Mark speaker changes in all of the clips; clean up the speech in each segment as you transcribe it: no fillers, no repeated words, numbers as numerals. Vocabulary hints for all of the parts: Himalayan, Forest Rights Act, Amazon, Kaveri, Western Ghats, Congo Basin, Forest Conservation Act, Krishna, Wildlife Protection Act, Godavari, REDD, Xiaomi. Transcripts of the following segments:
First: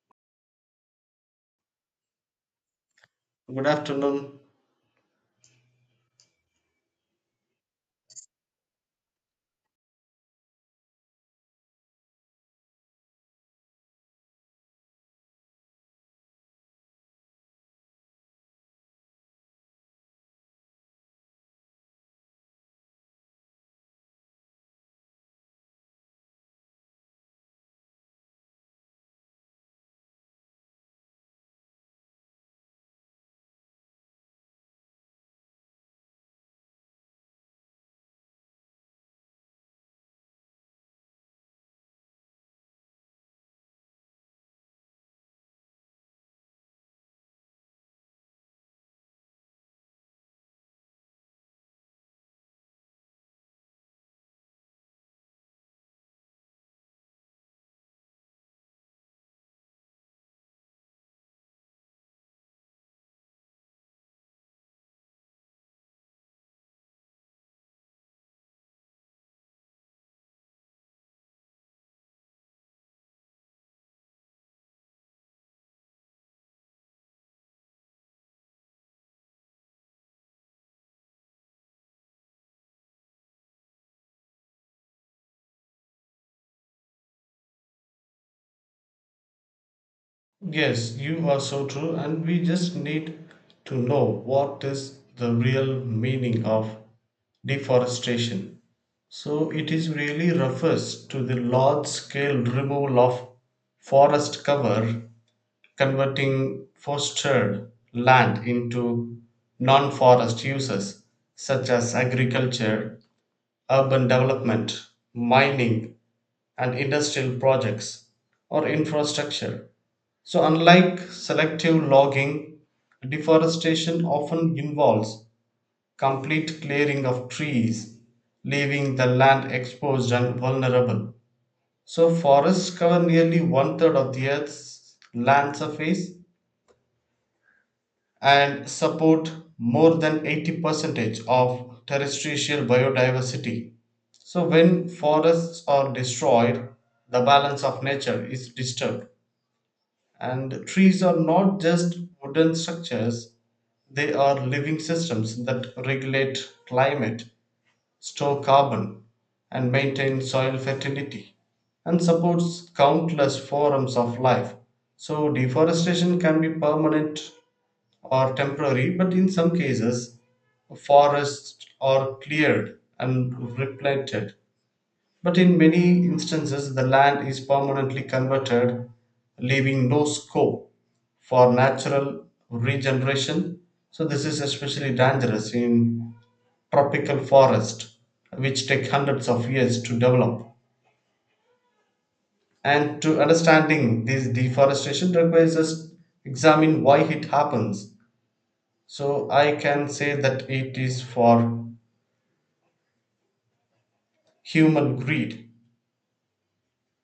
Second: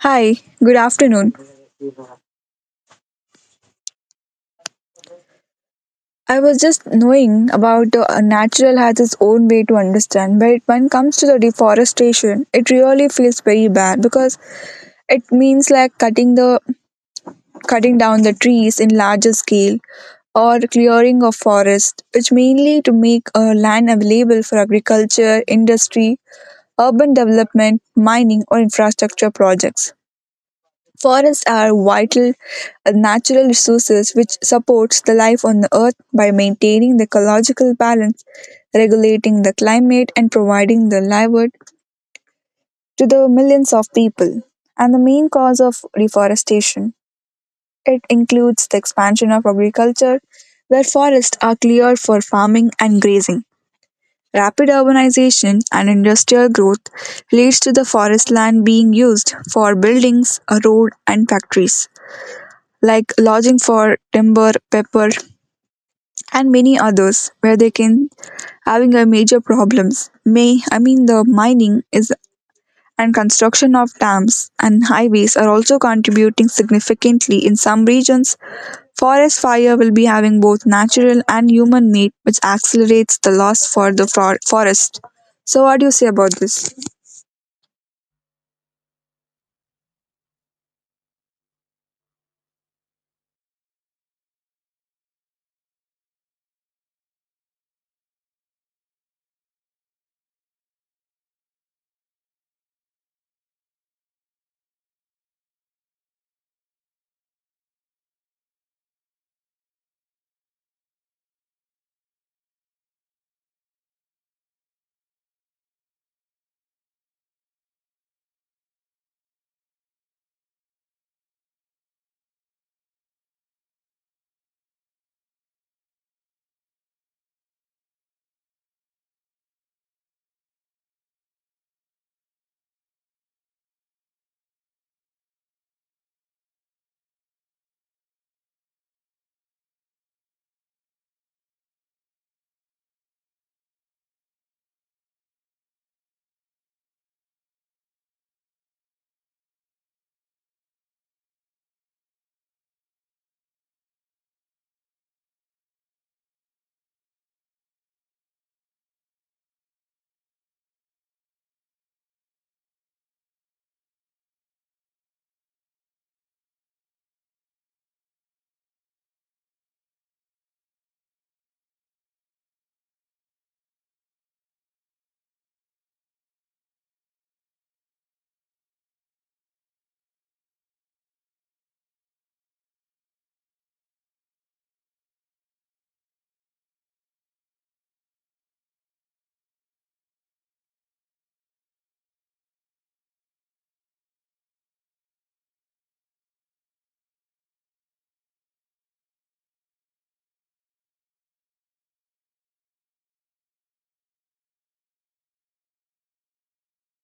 Speaker 1: Hi, good afternoon.
Speaker 2: Good afternoon.
Speaker 1: I was just knowing about the natural has its own way to understand, but when it comes to the deforestation, it really feels very bad because it means like cutting down the trees in larger scale or clearing of forest, which mainly to make land available for agriculture, industry, urban development, mining, or infrastructure projects. Forests are vital natural resources which supports the life on the earth by maintaining the ecological balance, regulating the climate and providing the livelihood to the millions of people. And the main cause of deforestation it includes the expansion of agriculture where forests are cleared for farming and grazing. Rapid urbanization and industrial growth leads to the forest land being used for buildings, a road and factories. Like lodging for timber, pepper, and many others where they can having a major problems. May I mean the mining is and construction of dams and highways are also contributing significantly in some regions. Forest fire will be having both natural and human made, which accelerates the loss for the forest. So, what do you say about this?
Speaker 2: Yes, you are so true, and we just need to know what is the real meaning of deforestation. So, it is really refers to the large scale removal of forest cover, converting forested land into non forest uses such as agriculture, urban development, mining, and industrial projects or infrastructure. So, unlike selective logging, deforestation often involves complete clearing of trees, leaving the land exposed and vulnerable. So, forests cover nearly one third of the Earth's land surface and support more than 80 percentage of terrestrial biodiversity. So when forests are destroyed, the balance of nature is disturbed. And trees are not just wooden structures, they are living systems that regulate climate, store carbon, and maintain soil fertility, and supports countless forms of life. So deforestation can be permanent or temporary, but in some cases, forests are cleared and replanted. But in many instances, the land is permanently converted, leaving no scope for natural regeneration. So, this is especially dangerous in tropical forest, which take hundreds of years to develop. And to understanding this deforestation requires us to examine why it happens. So I can say that it is for human greed,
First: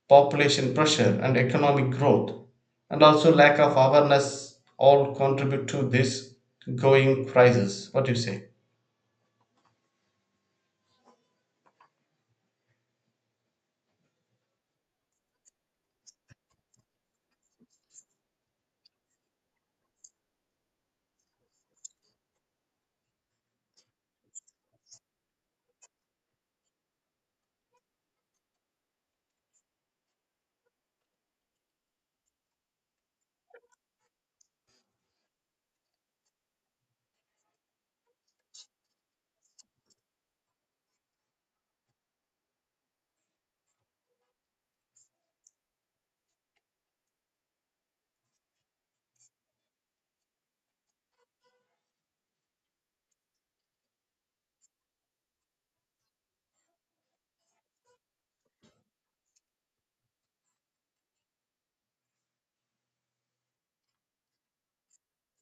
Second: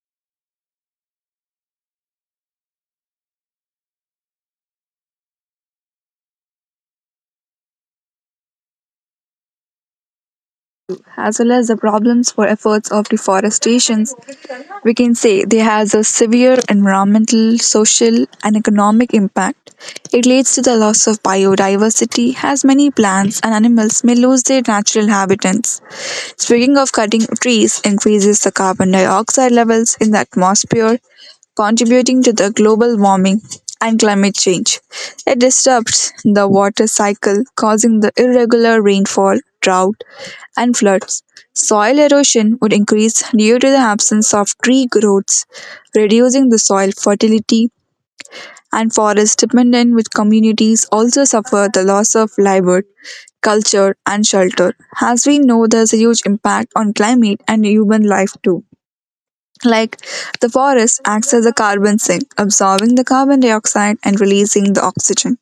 Speaker 2: population pressure, and economic growth, and also lack of awareness, all contribute to this going crisis. What do you say?
Speaker 1: As well as the problems for efforts of deforestation we can say they has a severe environmental, social and economic impact. It leads to the loss of biodiversity as many plants and animals may lose their natural habitats. Speaking of cutting trees increases the carbon dioxide levels in the atmosphere contributing to the global warming and climate change. It disrupts the water cycle, causing the irregular rainfall, drought, and floods. Soil erosion would increase due to the absence of tree growths, reducing the soil fertility, and forest dependent with communities also suffer the loss of livelihood, culture, and shelter. As we know, there's a huge impact on climate and human life too. Like the forest acts as a carbon sink, absorbing the carbon dioxide and releasing the oxygen.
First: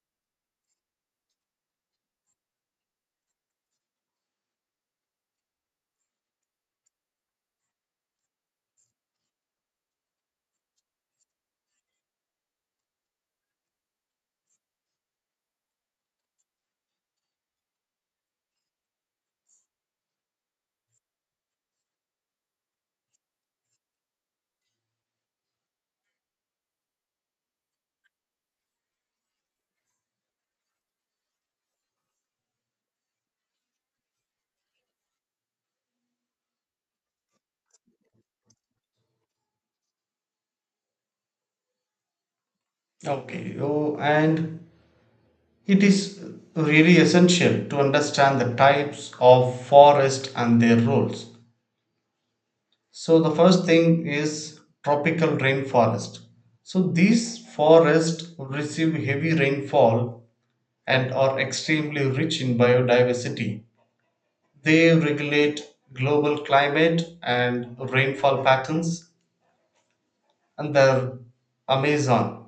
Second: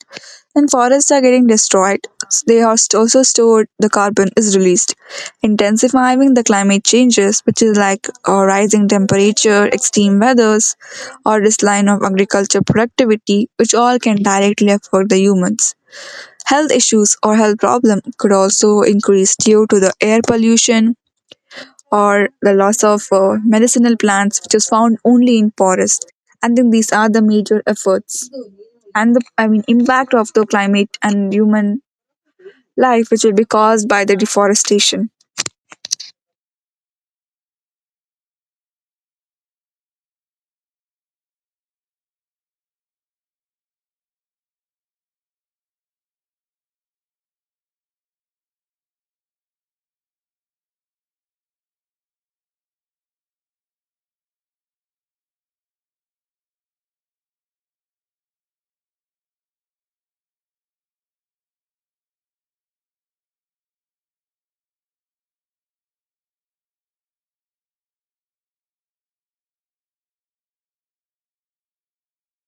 Speaker 1: When forests are getting destroyed, also stored, the carbon is released, intensifying the climate changes, which is like rising temperature, extreme weathers, or decline of agriculture productivity, which all can directly affect the humans. Health issues or health problem could also increase due to the air pollution, or the loss of medicinal plants, which is found only in forests. I think these are the major efforts and the impact of the climate and human life, which will be caused by the deforestation.
Speaker 2: Okay, oh, and it is really essential to understand the types of forest and their roles. So the first thing is tropical rainforest. So these forests receive heavy rainfall and are extremely rich in biodiversity. They regulate global climate and rainfall patterns, and the Amazon,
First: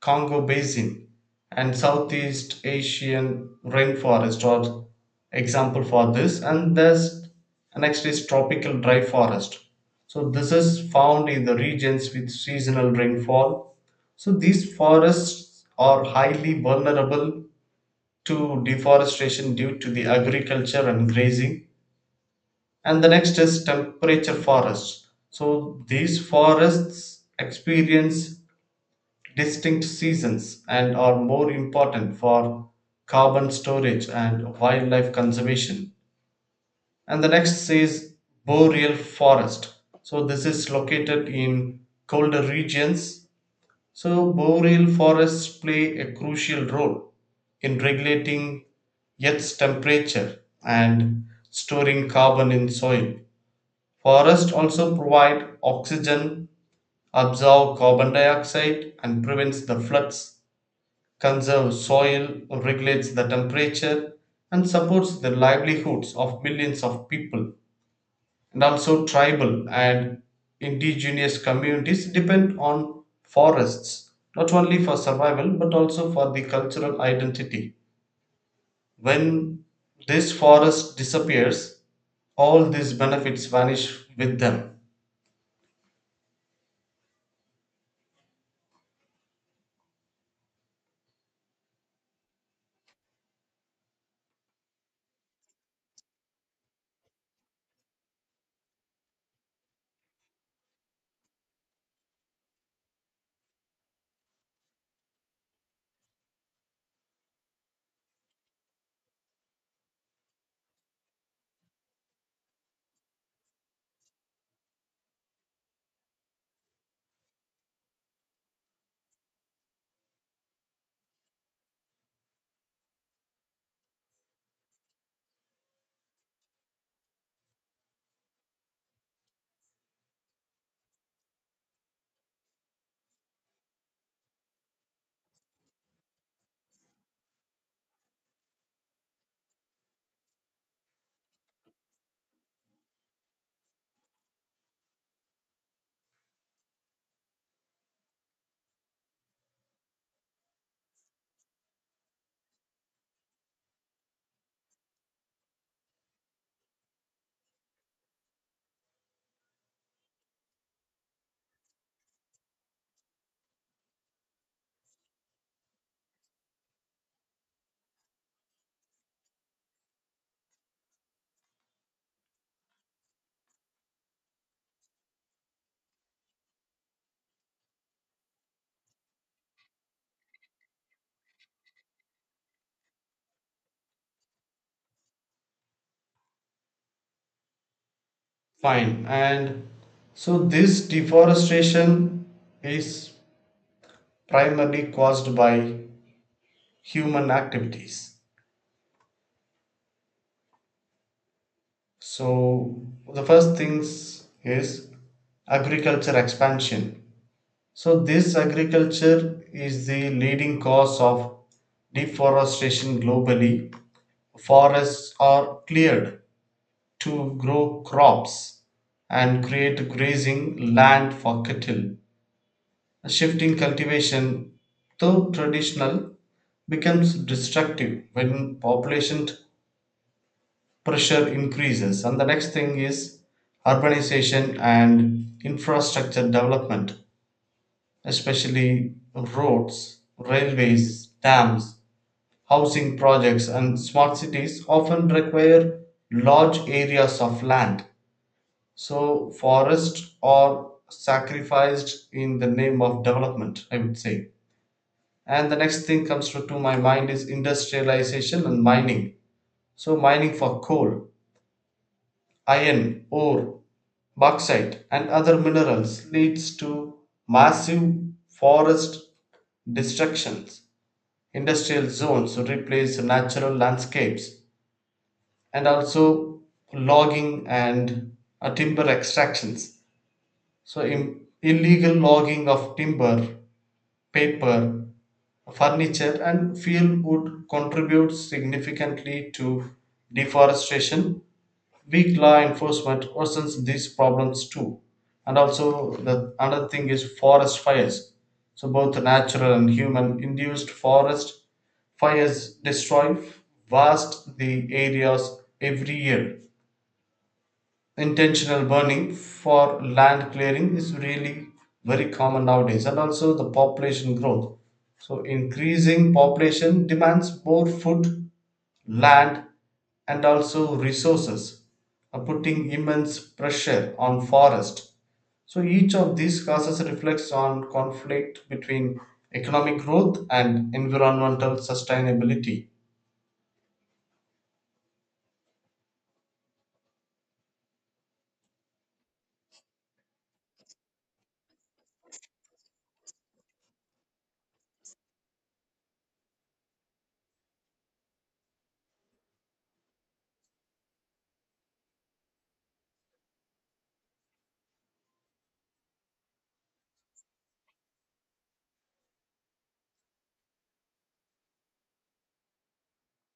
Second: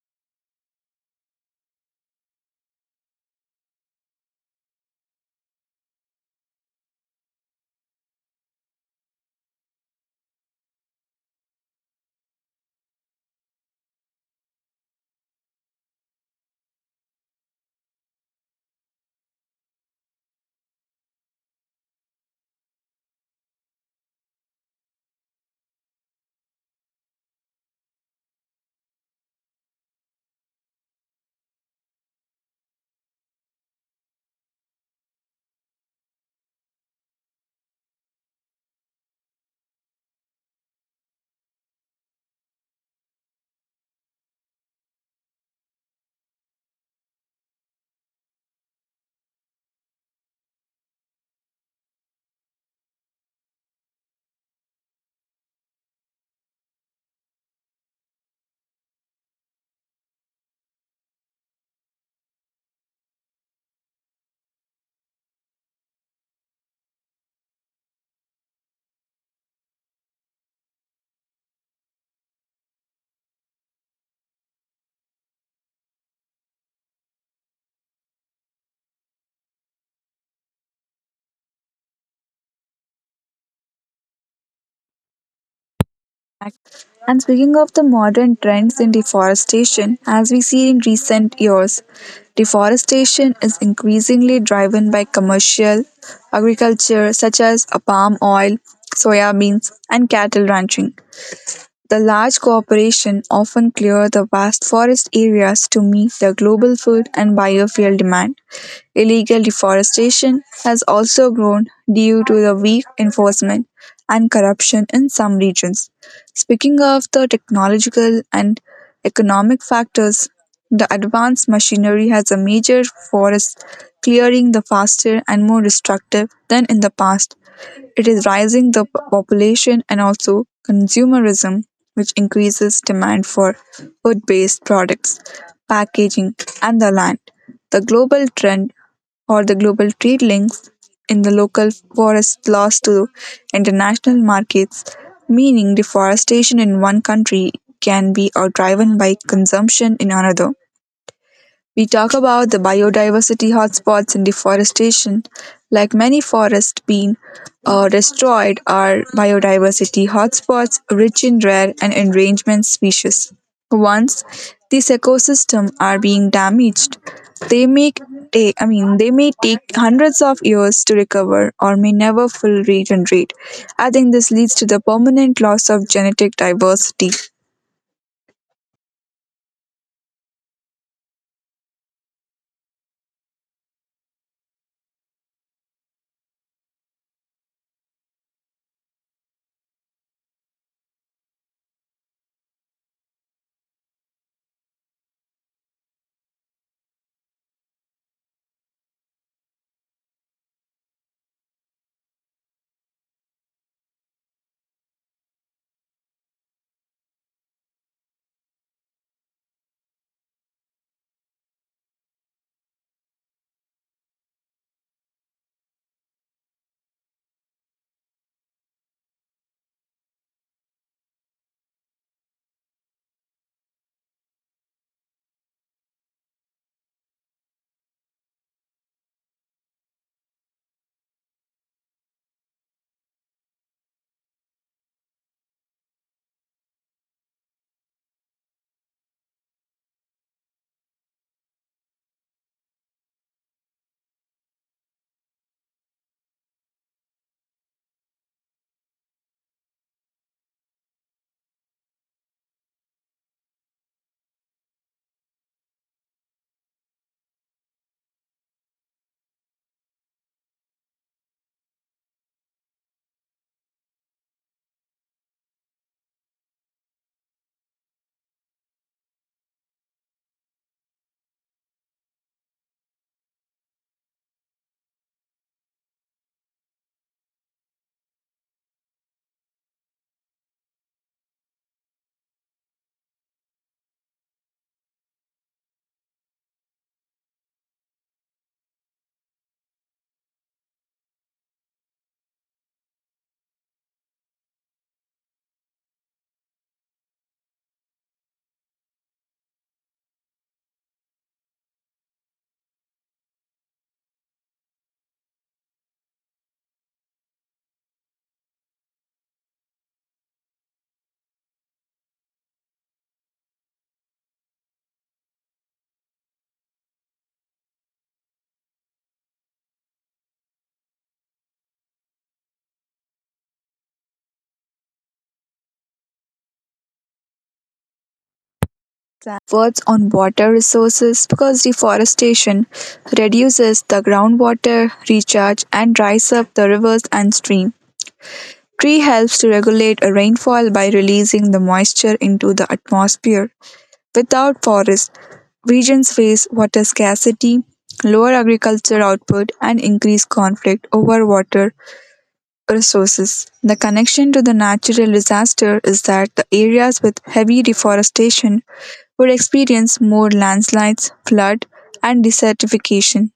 Speaker 2: Congo Basin, and Southeast Asian rainforest are example for this. And there's next is tropical dry forest. So this is found in the regions with seasonal rainfall. So these forests are highly vulnerable to deforestation due to the agriculture and grazing, and the next is temperature forests, so these forests experience distinct seasons and are more important for carbon storage and wildlife conservation. And the next is boreal forest, so this is located in colder regions. So, boreal forests play a crucial role in regulating Earth's temperature and storing carbon in soil. Forests also provide oxygen, absorb carbon dioxide, and prevents the floods, conserves soil, regulates the temperature, and supports the livelihoods of millions of people. And also tribal and indigenous communities depend on forests not only for survival but also for the cultural identity. When this forest disappears, all these benefits vanish with them.
Speaker 1: And speaking of the modern trends in deforestation, as we see in recent years, deforestation is increasingly driven by commercial agriculture such as palm oil, soya beans, and cattle ranching. The large corporations often clear the vast forest areas to meet the global food and biofuel demand. Illegal deforestation has also grown due to the weak enforcement and corruption in some regions. Speaking of the technological and economic factors, the advanced machinery has a major forest clearing the faster and more destructive than in the past. It is rising the population and also consumerism, which increases demand for food based products, packaging, and the land. The global trend the global trade links in the local forest loss to international markets, meaning deforestation in one country can be out driven by consumption in another. We talk about the biodiversity hotspots and deforestation. Like many forests being destroyed, are biodiversity hotspots rich in rare and endangered species. Once these ecosystems are being damaged, they make ta- I mean they may take hundreds of years to recover or may never fully regenerate. I think this leads to the permanent loss of genetic diversity.
Speaker 2: Fine. And so this deforestation is primarily caused by human activities. So the first things is agriculture expansion. So this agriculture is the leading cause of deforestation globally. Forests are cleared to grow crops and create grazing land for cattle. Shifting cultivation, though traditional, becomes destructive when population pressure increases. And the next thing is urbanization and infrastructure development, especially roads, railways, dams, housing projects, and smart cities, often require large areas of land. So, forests are sacrificed in the name of development, I would say. And the next thing comes to my mind is industrialization and mining. So, mining for coal, iron, ore, bauxite, and other minerals leads to massive forest destructions. Industrial zones replace natural landscapes. And also logging and timber extractions, so illegal logging of timber, paper, furniture and fuel wood contribute significantly to deforestation. Weak law enforcement worsens these problems too. And also, the another thing is forest fires. So both natural and human induced forest fires destroy vast the areas every year. Intentional burning for land clearing is really very common nowadays, and also the population growth. So increasing population demands more food, land, and also resources, putting immense pressure on forest. So each of these causes reflects on conflict between economic
Speaker 1: Efforts on
Speaker 2: growth
Speaker 1: water
Speaker 2: and
Speaker 1: resources
Speaker 2: environmental
Speaker 1: because
Speaker 2: sustainability.
Speaker 1: deforestation reduces the groundwater recharge and dries up the rivers and stream. Tree helps to regulate a rainfall by releasing the moisture into the atmosphere. Without forest, regions face water scarcity, lower agriculture output and increased conflict over water resources. The connection to the natural disaster is that the areas with heavy deforestation would experience more landslides, flood, and desertification.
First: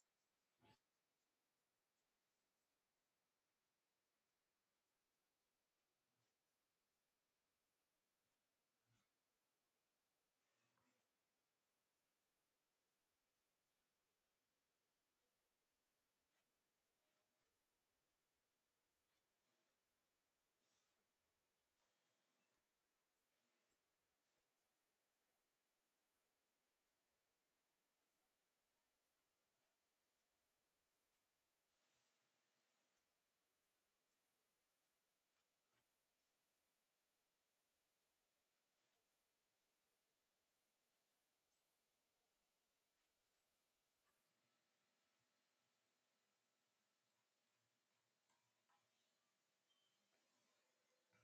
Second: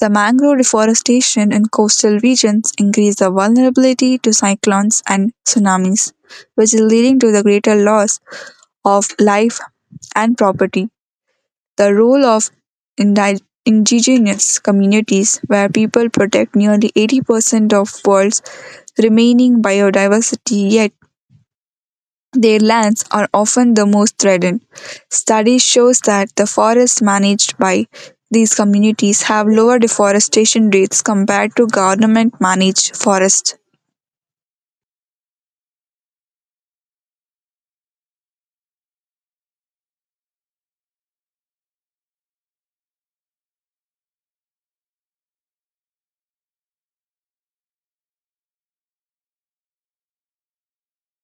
Speaker 1: The mangrove deforestation in coastal regions increase the vulnerability to cyclones and tsunamis, which is leading to the greater loss of life and property. The role of indigenous communities, where people protect nearly 80% of world's remaining biodiversity, yet their lands are often the most threatened. Studies shows that the forests managed by these communities have lower deforestation rates compared to government managed forests.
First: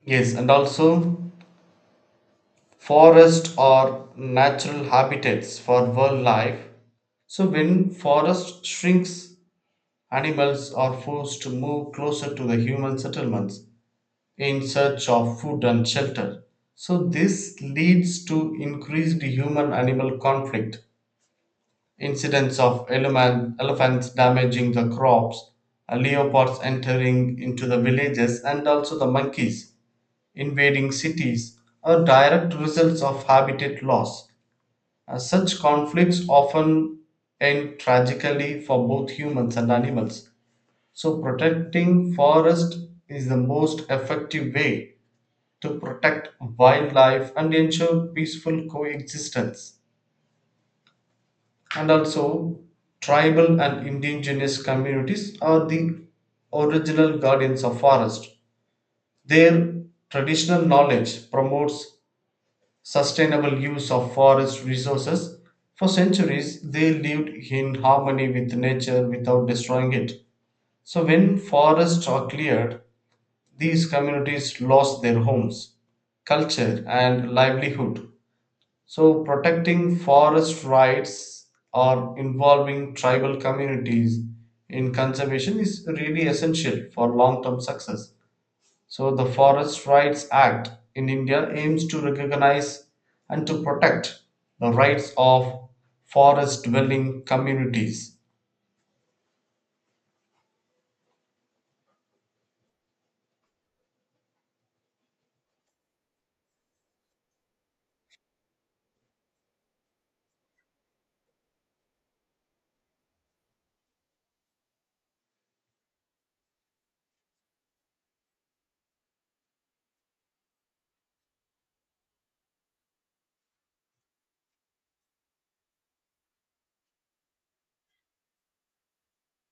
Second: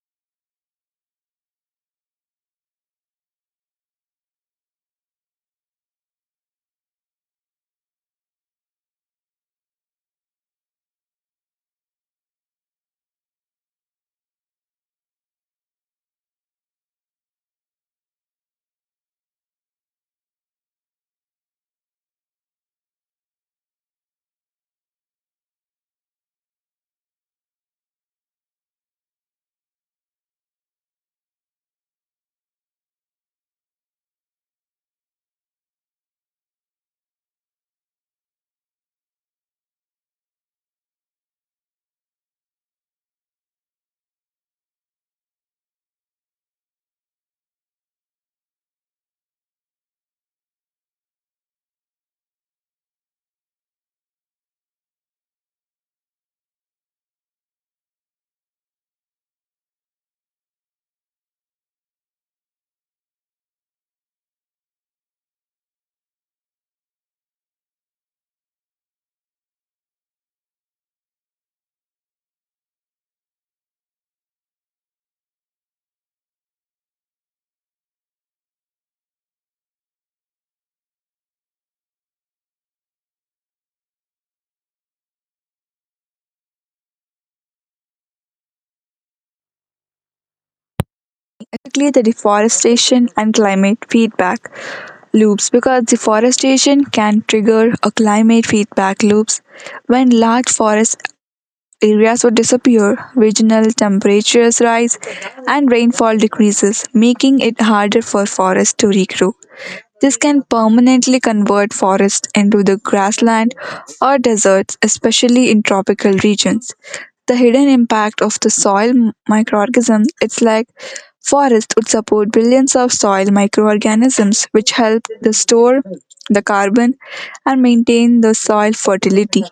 Speaker 2: Yes, and also forests are natural habitats for wildlife. So when forest shrinks, animals are forced to move closer to the human settlements in search of food and shelter. So, this leads to increased human animal conflict, incidents of elephants damaging the crops, leopards entering into the villages, and also the monkeys invading cities are direct results of habitat loss. Such conflicts often end tragically for both humans and animals. So, protecting forest is the most effective way to protect wildlife and ensure peaceful coexistence. And also, tribal and indigenous communities are the original guardians of forest. Their traditional knowledge promotes sustainable use of forest resources. For centuries, they lived in harmony with nature without destroying it. So, when forests are cleared, these communities lost their homes, culture, and livelihood. So, protecting forest rights or involving tribal communities in conservation is really essential for long term success. So, the Forest Rights Act in India aims
Speaker 1: Specifically
Speaker 2: to
Speaker 1: the
Speaker 2: recognize
Speaker 1: deforestation and
Speaker 2: and to
Speaker 1: climate
Speaker 2: protect
Speaker 1: feedback
Speaker 2: the rights
Speaker 1: loops
Speaker 2: of
Speaker 1: because
Speaker 2: forest
Speaker 1: deforestation can
Speaker 2: dwelling
Speaker 1: trigger a
Speaker 2: communities.
Speaker 1: climate feedback loops when large forest areas would disappear, regional temperatures rise and rainfall decreases, making it harder for forests to regrow. This can permanently convert forests into the grassland or deserts, especially in tropical regions. The hidden impact of the soil microorganisms, it's like forest would support billions of soil microorganisms which help to store the carbon and maintain the soil fertility.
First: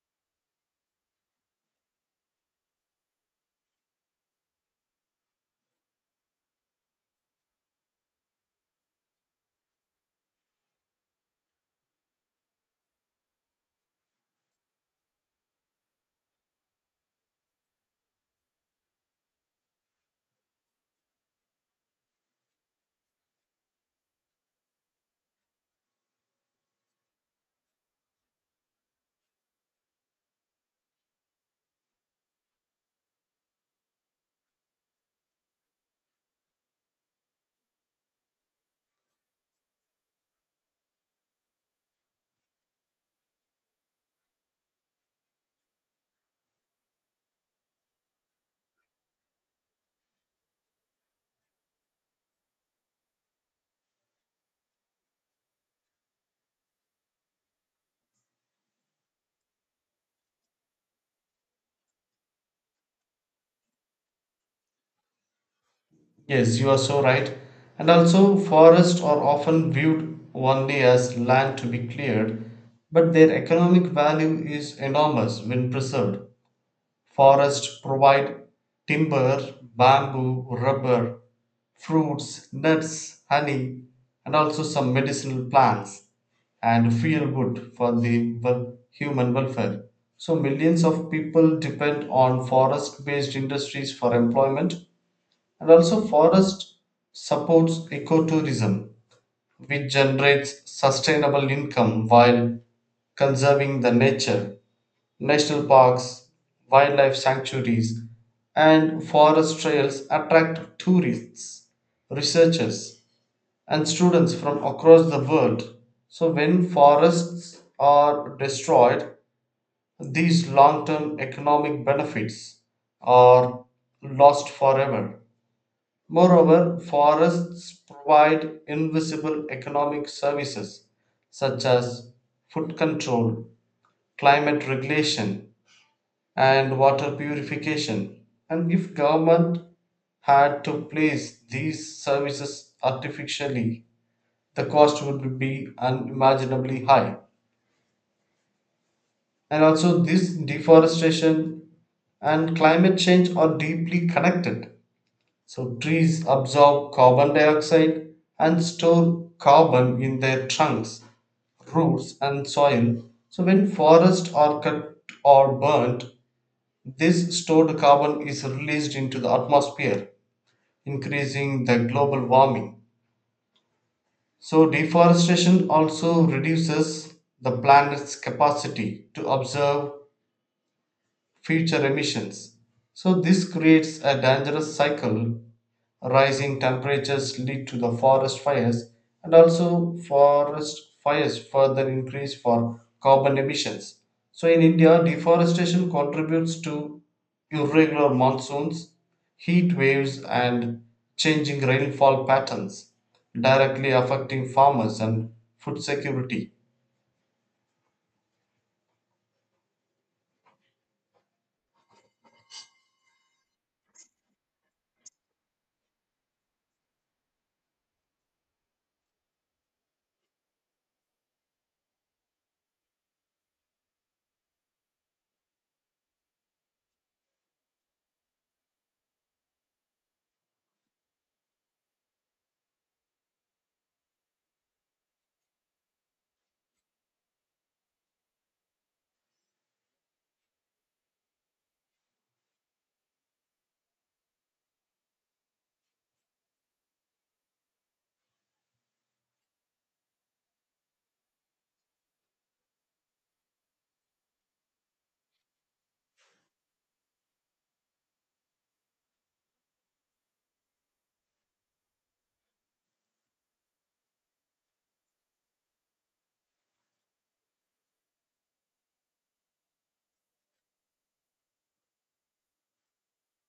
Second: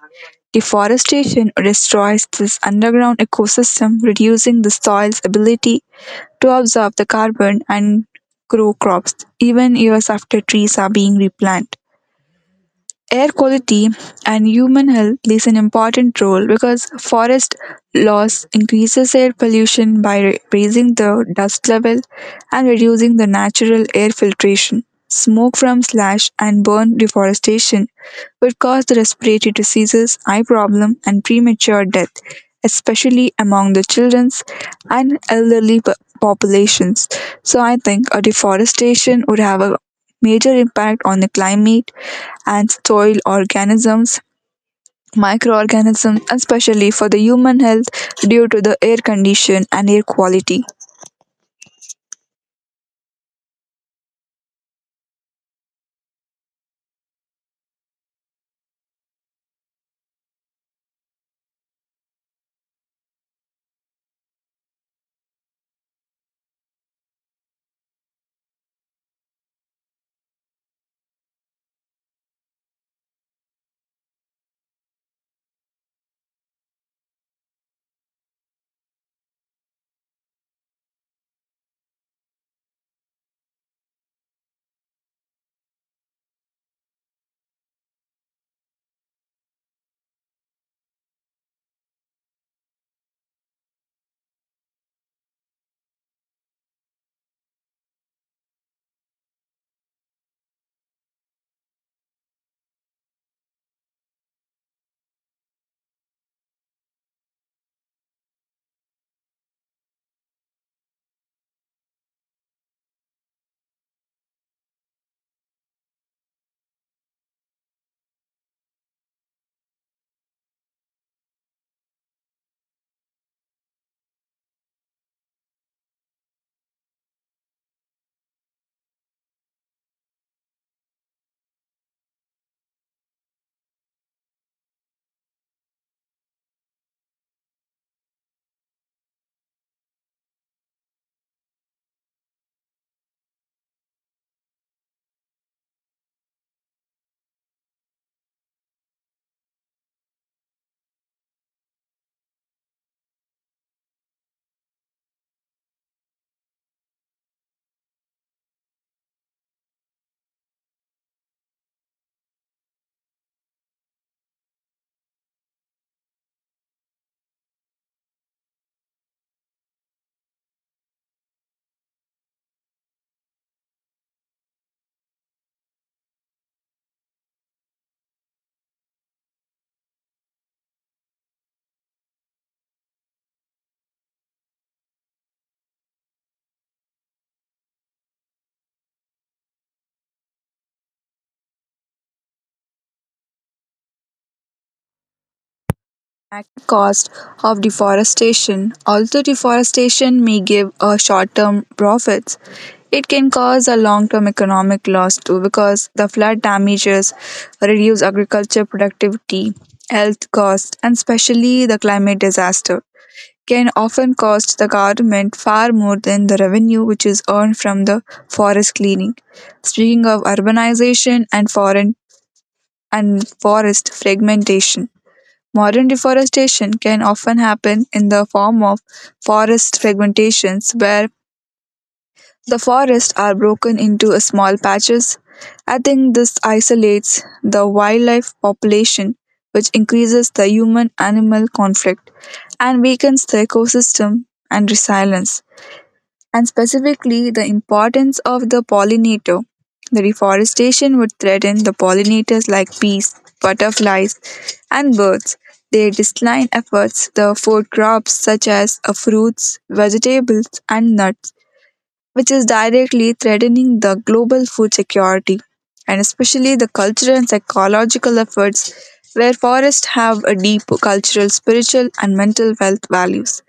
Speaker 1: Deforestation destroys this underground ecosystem, reducing the soil's ability to absorb the carbon and grow crops even years after trees are being replanted. Air quality and human health plays an important role because forest loss increases air pollution by raising the dust level and reducing the natural air filtration. Smoke from slash and burn deforestation would cause the respiratory diseases, eye problem and premature death, especially among the children's and elderly populations. So I think a deforestation would have a major impact on the climate and soil organisms, microorganisms, especially for the human health due to the air condition and air quality.
Speaker 2: Yes, you are so right. And also, forests are often viewed only as land to be cleared, but their economic value is enormous when preserved. Forests provide timber, bamboo, rubber, fruits, nuts, honey, and also some medicinal plants and feel good for the human welfare. So, millions of people depend on forest based industries for employment, and also, forest supports ecotourism, which generates sustainable income while conserving the nature. National parks, wildlife sanctuaries, and forest trails attract tourists, researchers, and students from across the world. So, when forests are destroyed, these long term economic benefits are lost forever. Moreover, forests provide invisible economic services such as food control, climate regulation, and water purification. And if government had to place these services artificially, the cost would be unimaginably high. And also, this deforestation and climate change are deeply connected. So, trees absorb carbon dioxide and store carbon in their trunks, roots, and soil. So, when forests are cut or burnt, this stored carbon is released into the atmosphere, increasing the global warming. So deforestation also reduces the planet's capacity to absorb future emissions. So this creates a dangerous cycle. Rising temperatures lead to the forest fires, and also forest fires further increase for carbon emissions. So in India, deforestation
Speaker 1: At
Speaker 2: contributes
Speaker 1: the
Speaker 2: to
Speaker 1: cost of
Speaker 2: irregular
Speaker 1: deforestation,
Speaker 2: monsoons,
Speaker 1: although
Speaker 2: heat waves
Speaker 1: deforestation may give
Speaker 2: and
Speaker 1: a
Speaker 2: changing
Speaker 1: short-term
Speaker 2: rainfall
Speaker 1: profits,
Speaker 2: patterns,
Speaker 1: it can cause a
Speaker 2: directly
Speaker 1: long-term
Speaker 2: affecting
Speaker 1: economic
Speaker 2: farmers
Speaker 1: loss
Speaker 2: and
Speaker 1: too
Speaker 2: food
Speaker 1: because the flood
Speaker 2: security.
Speaker 1: damages reduce agriculture productivity, health costs, and especially the climate disaster. Can often cost the government far more than the revenue which is earned from the forest cleaning. Speaking of urbanization and forest fragmentation, modern deforestation can often happen in the form of forest fragmentations where the forests are broken into small patches. I think this isolates the wildlife population, which increases the human animal conflict and weakens the ecosystem and resilience and specifically the importance of the pollinator. The reforestation would threaten the pollinators like bees, butterflies, and birds. Their decline efforts the food crops such as fruits, vegetables, and nuts which is directly threatening the global food security and especially the cultural and psychological efforts where forests have a deep cultural, spiritual, and mental health values.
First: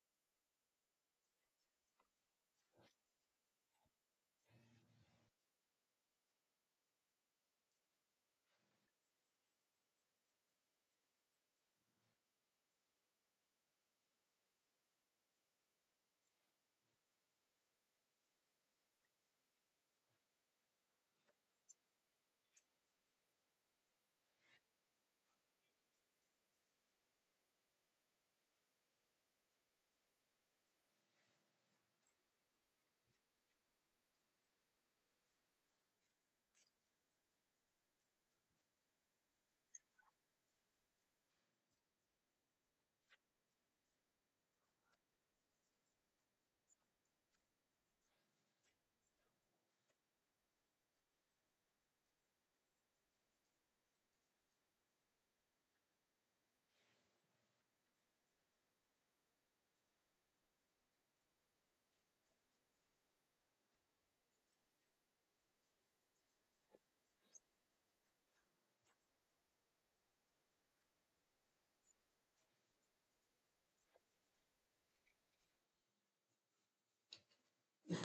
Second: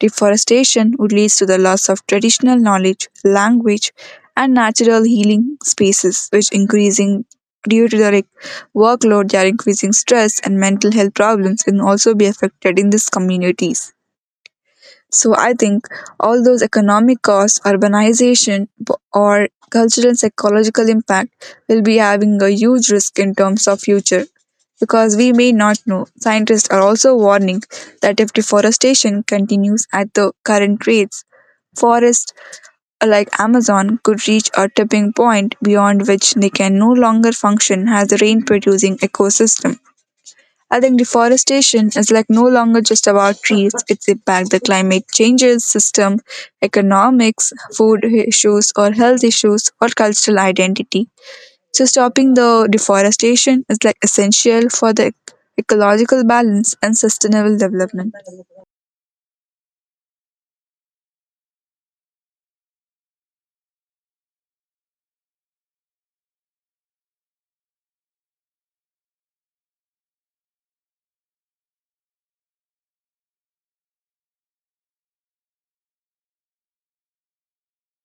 Speaker 1: Deforestation would lead to the loss of traditional knowledge, language, and natural healing spaces, which increasing due to the workload, they are increasing stress and mental health problems can also be affected in these communities. So I think all those economic costs, urbanization, or cultural and psychological impact will be having a huge risk in terms of future because we may not know. Scientists are also warning that if deforestation continues at the current rates, forests like Amazon could reach a tipping point beyond which they can no longer function as a rain producing ecosystem. I think deforestation is like no longer just about trees, it's impact the climate changes, system, economics, food issues or health issues or cultural identity. So stopping the deforestation is like essential for the ecological balance and sustainable development.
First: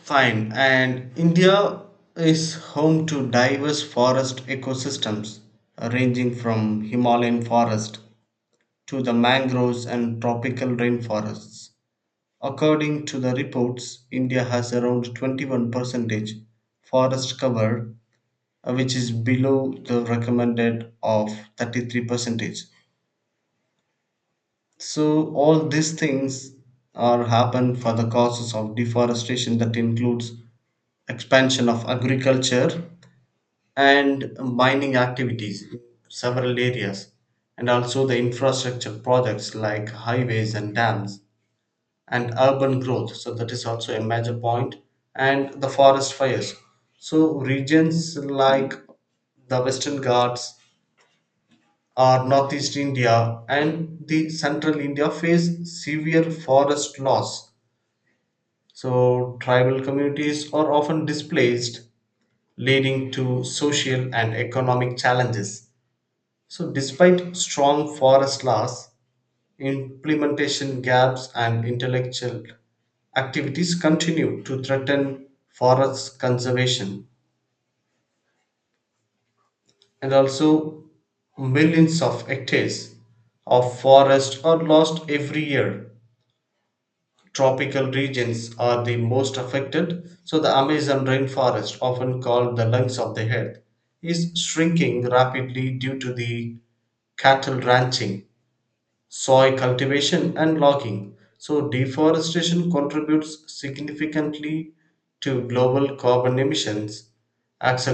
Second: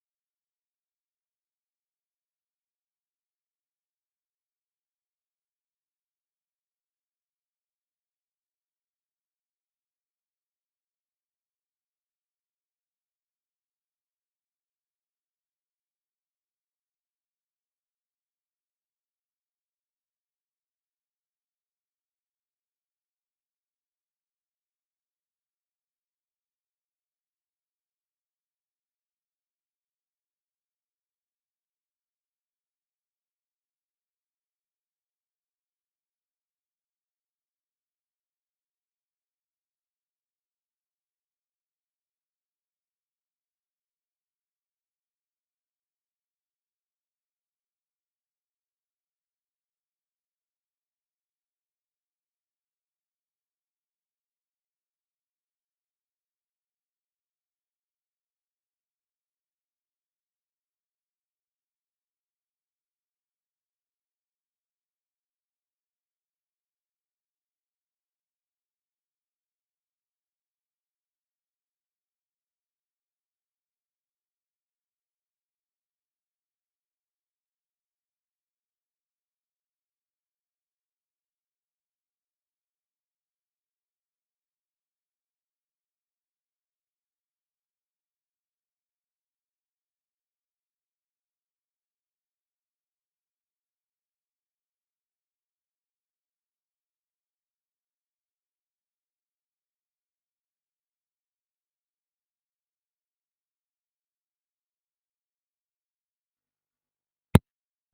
Speaker 2: Fine. And India is home to diverse forest ecosystems, ranging from Himalayan forest to the mangroves and tropical rainforests. According to the reports, India has around 21% forest cover, which is below the recommended of 33%. So all these things are happen for the causes of deforestation that includes expansion of agriculture and mining activities in several areas, and also the infrastructure projects like highways and dams and urban growth, so that is also a major point. And the forest fires, so regions like the Western Ghats or Northeast India and the Central India face severe forest loss. So tribal communities are often displaced, leading to social and economic challenges. So despite strong forest loss, implementation gaps and intellectual activities continue to threaten forest conservation. And also millions of hectares of forest are lost every year. Tropical regions are the most affected, so the Amazon rainforest, often called the lungs of the earth, is shrinking rapidly due to the cattle ranching, soil cultivation, and logging. So, deforestation contributes significantly to global carbon emissions,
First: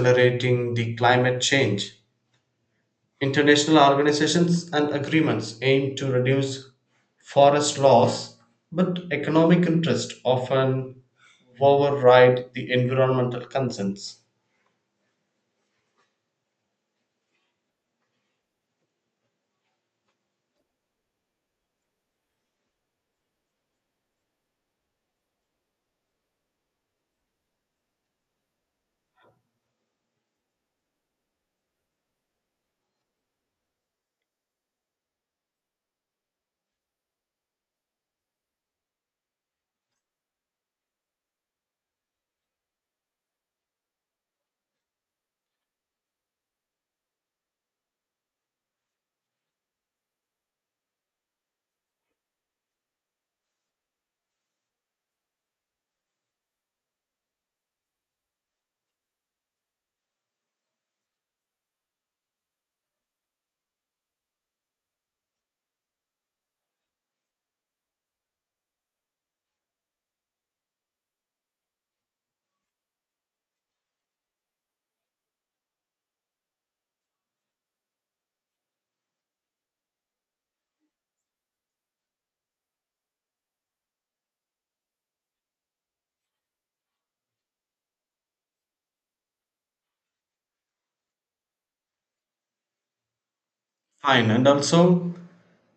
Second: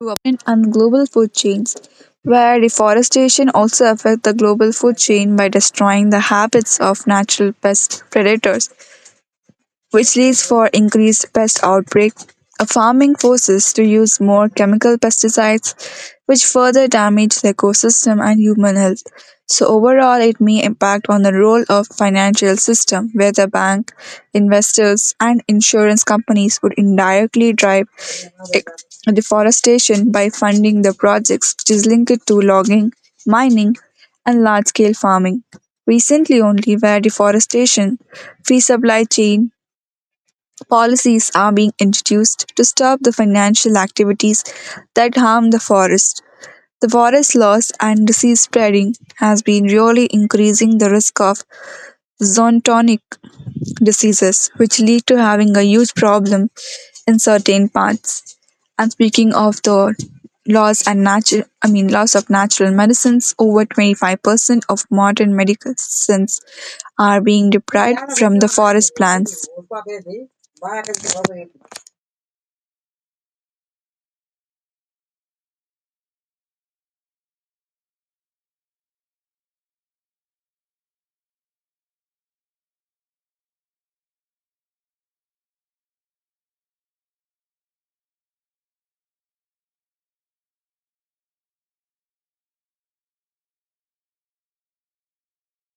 Speaker 1: Development and
Speaker 2: the
Speaker 1: global food
Speaker 2: climate
Speaker 1: chains
Speaker 2: change.
Speaker 1: where deforestation
Speaker 2: International
Speaker 1: also affects the global
Speaker 2: organizations and
Speaker 1: food chain by
Speaker 2: agreements aim
Speaker 1: destroying
Speaker 2: to
Speaker 1: the
Speaker 2: reduce
Speaker 1: habits of natural
Speaker 2: forest
Speaker 1: pest
Speaker 2: loss,
Speaker 1: predators
Speaker 2: but economic interests
Speaker 1: which leads for
Speaker 2: often
Speaker 1: increased pest outbreak.
Speaker 2: override
Speaker 1: A
Speaker 2: the
Speaker 1: farming
Speaker 2: environmental
Speaker 1: forces to use
Speaker 2: concerns.
Speaker 1: more chemical pesticides, which further damage the ecosystem and human health. So overall, it may impact on the role of financial system, where the bank, investors, and insurance companies would indirectly drive e- deforestation by funding the projects which is linked to logging, mining, and large-scale farming. Recently, only where deforestation, free supply chain, policies are being introduced to stop the financial activities that harm the forest. The forest loss and disease spreading has been really increasing the risk of zoonotic diseases, which lead to having a huge problem in certain parts. And speaking of the loss and natural, I mean loss of natural medicines, over 25% of modern medicines are being deprived from the forest plants.
Speaker 2: Fine, and also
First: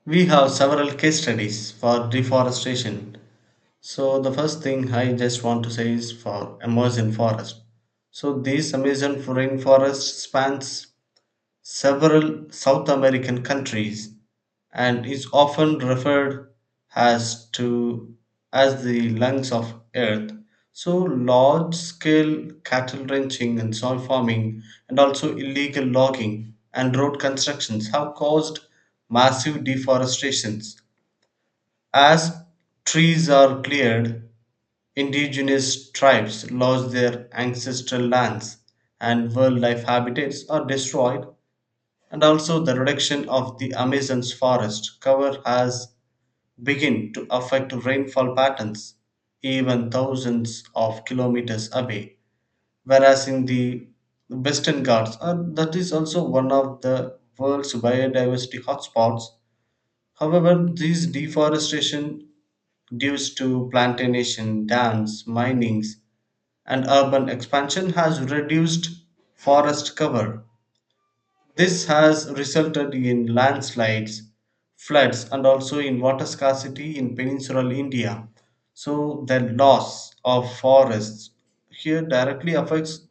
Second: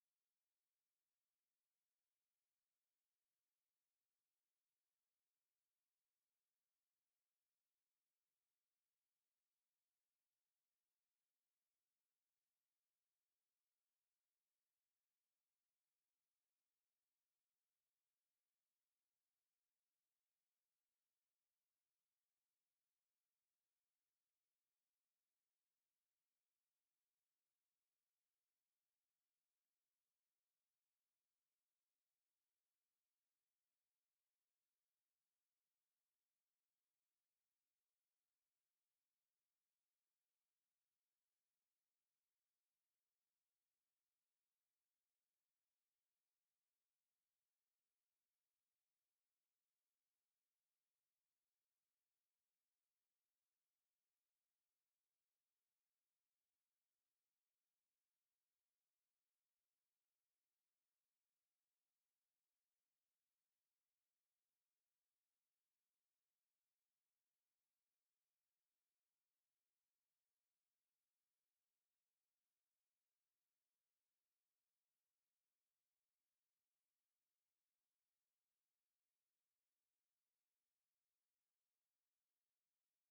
Speaker 2: we have several case studies for deforestation. So the first thing I just want to say is for Amazon forest. So this Amazon rainforest spans several South American countries and is often referred as to as the lungs of earth. So large scale cattle ranching and soil farming and also illegal logging and road constructions have caused massive deforestations. As trees are cleared, indigenous tribes lost their ancestral lands and wildlife habitats are destroyed. And also the reduction of the Amazon's forest cover has begun to affect rainfall patterns even thousands of kilometers away. Whereas in the Western Ghats, that is also one of the world's biodiversity hotspots. However, this deforestation due to plantation, dams, minings and urban expansion has reduced forest cover. This has resulted in landslides, floods, and also in water scarcity in peninsular India. So, the loss of forests here directly affects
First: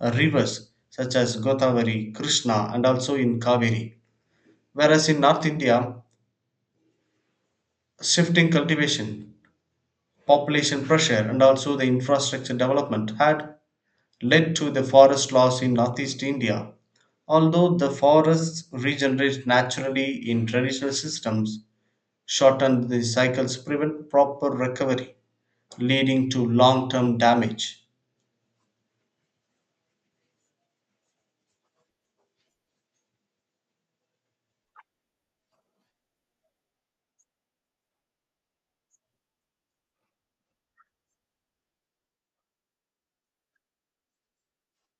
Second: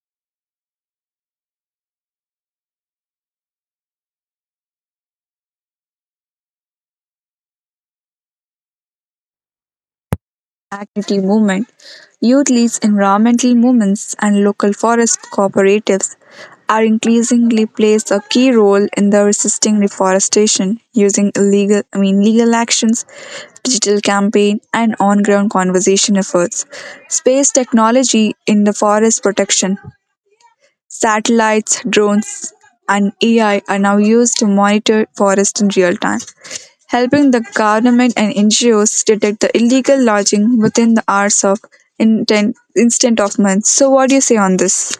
Speaker 2: rivers such as Godavari, Krishna, and also in Kaveri. Whereas in North India, shifting cultivation, population pressure,
Speaker 1: Activity
Speaker 2: and
Speaker 1: movement,
Speaker 2: also the
Speaker 1: youth
Speaker 2: infrastructure
Speaker 1: leads,
Speaker 2: development had
Speaker 1: environmental movements, and
Speaker 2: led to
Speaker 1: local
Speaker 2: the
Speaker 1: forest
Speaker 2: forest loss in
Speaker 1: cooperatives
Speaker 2: northeast India.
Speaker 1: are increasingly
Speaker 2: Although the
Speaker 1: plays a key
Speaker 2: forests
Speaker 1: role in the
Speaker 2: regenerate
Speaker 1: resisting
Speaker 2: naturally in
Speaker 1: deforestation
Speaker 2: traditional
Speaker 1: using
Speaker 2: systems,
Speaker 1: illegal I mean legal
Speaker 2: shorten the
Speaker 1: actions,
Speaker 2: cycles
Speaker 1: digital
Speaker 2: prevent proper
Speaker 1: campaign, and
Speaker 2: recovery,
Speaker 1: on-ground conversation
Speaker 2: leading to
Speaker 1: efforts.
Speaker 2: long-term
Speaker 1: Space
Speaker 2: damage.
Speaker 1: technology in the forest protection, satellites, drones, and AI are now used to monitor forest in real time helping the government and NGOs detect the illegal lodging within the hours of instant of months. So, what do you say on this?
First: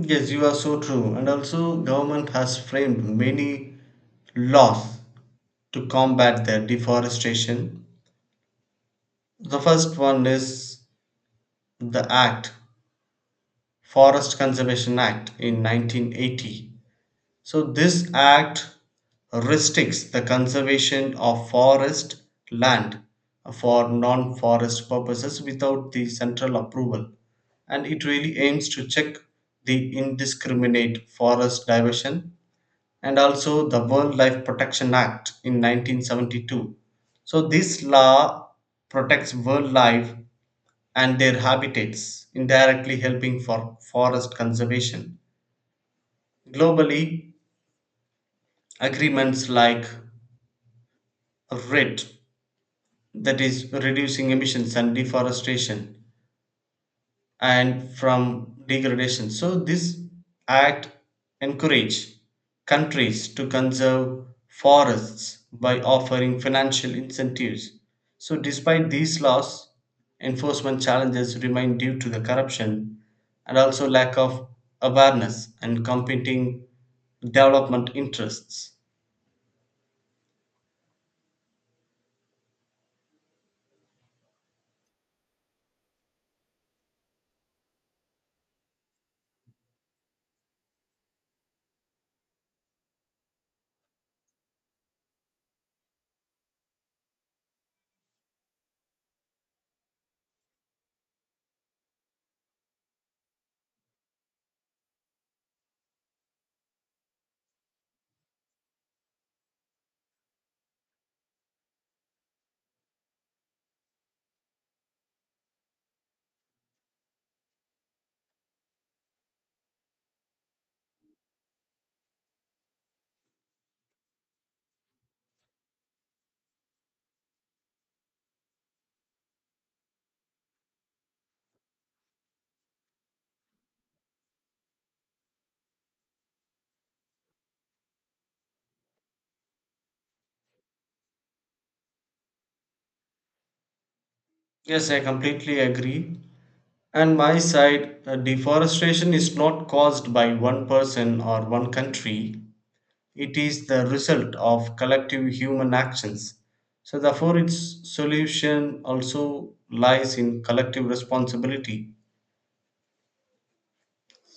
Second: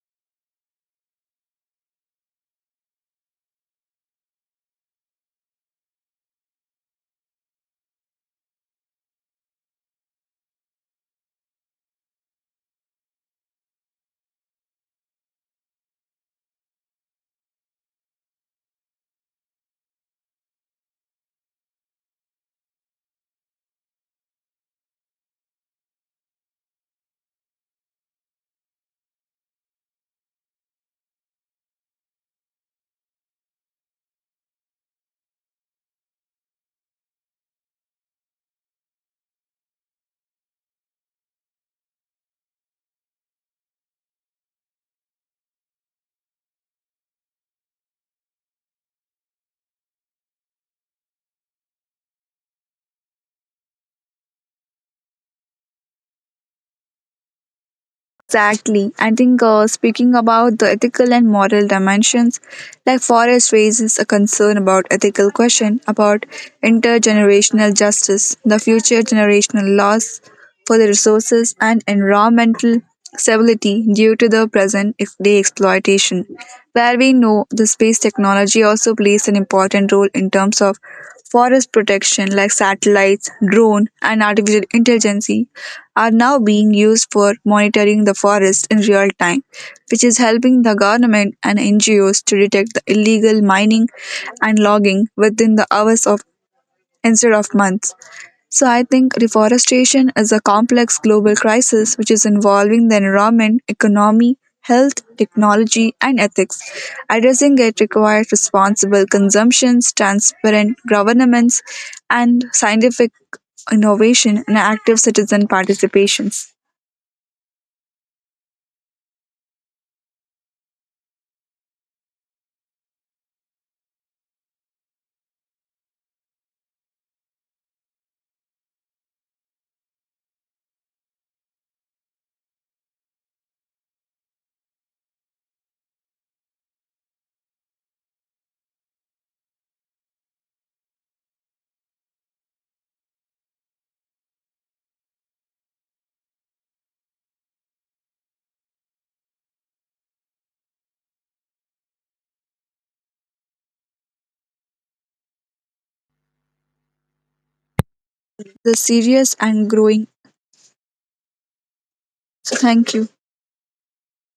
Speaker 2: Yes, you are so true. And also, government has framed many laws to combat the deforestation. The first one is the Act, Forest Conservation Act in 1980. So this act restricts the conservation of forest land for non-forest purposes without the central approval, and it really aims to check the indiscriminate forest diversion. And also the Wildlife Protection Act in 1972. So this law protects wildlife and their habitats, indirectly helping for forest conservation. Globally, agreements like RED, that is reducing emissions and deforestation and from
Speaker 1: Exactly. I
Speaker 2: degradation,
Speaker 1: think
Speaker 2: so this
Speaker 1: speaking about the
Speaker 2: act
Speaker 1: ethical and moral
Speaker 2: encourage
Speaker 1: dimensions, like
Speaker 2: countries to
Speaker 1: Forrest raises a
Speaker 2: conserve
Speaker 1: concern about ethical
Speaker 2: forests
Speaker 1: question
Speaker 2: by
Speaker 1: about
Speaker 2: offering financial incentives.
Speaker 1: intergenerational justice,
Speaker 2: So
Speaker 1: the
Speaker 2: despite
Speaker 1: future
Speaker 2: these laws,
Speaker 1: generational loss for
Speaker 2: enforcement
Speaker 1: the
Speaker 2: challenges
Speaker 1: resources
Speaker 2: remain
Speaker 1: and
Speaker 2: due to the
Speaker 1: environmental
Speaker 2: corruption and
Speaker 1: stability
Speaker 2: also
Speaker 1: due
Speaker 2: lack
Speaker 1: to the
Speaker 2: of
Speaker 1: present day
Speaker 2: awareness and
Speaker 1: exploitation,
Speaker 2: competing
Speaker 1: where we know the
Speaker 2: development
Speaker 1: space technology
Speaker 2: interests.
Speaker 1: also plays an important role in terms of Forest protection like satellites, drone and artificial intelligence are now being used for monitoring the forest in real time, which is helping the government and NGOs to detect the illegal mining and logging within the hours of instead of months. So I think reforestation is a complex global crisis which is involving the environment, economy, health, technology, and ethics. Addressing it requires responsible consumptions, transparent governments, and scientific innovation and active citizen participations.
Speaker 2: Yes, I completely agree. And my side, deforestation is not caused by one person or one country. It is the result of collective human actions. So, therefore, its solution
Speaker 1: The serious
Speaker 2: also
Speaker 1: and growing.
Speaker 2: lies in collective responsibility.
Speaker 1: So thank you.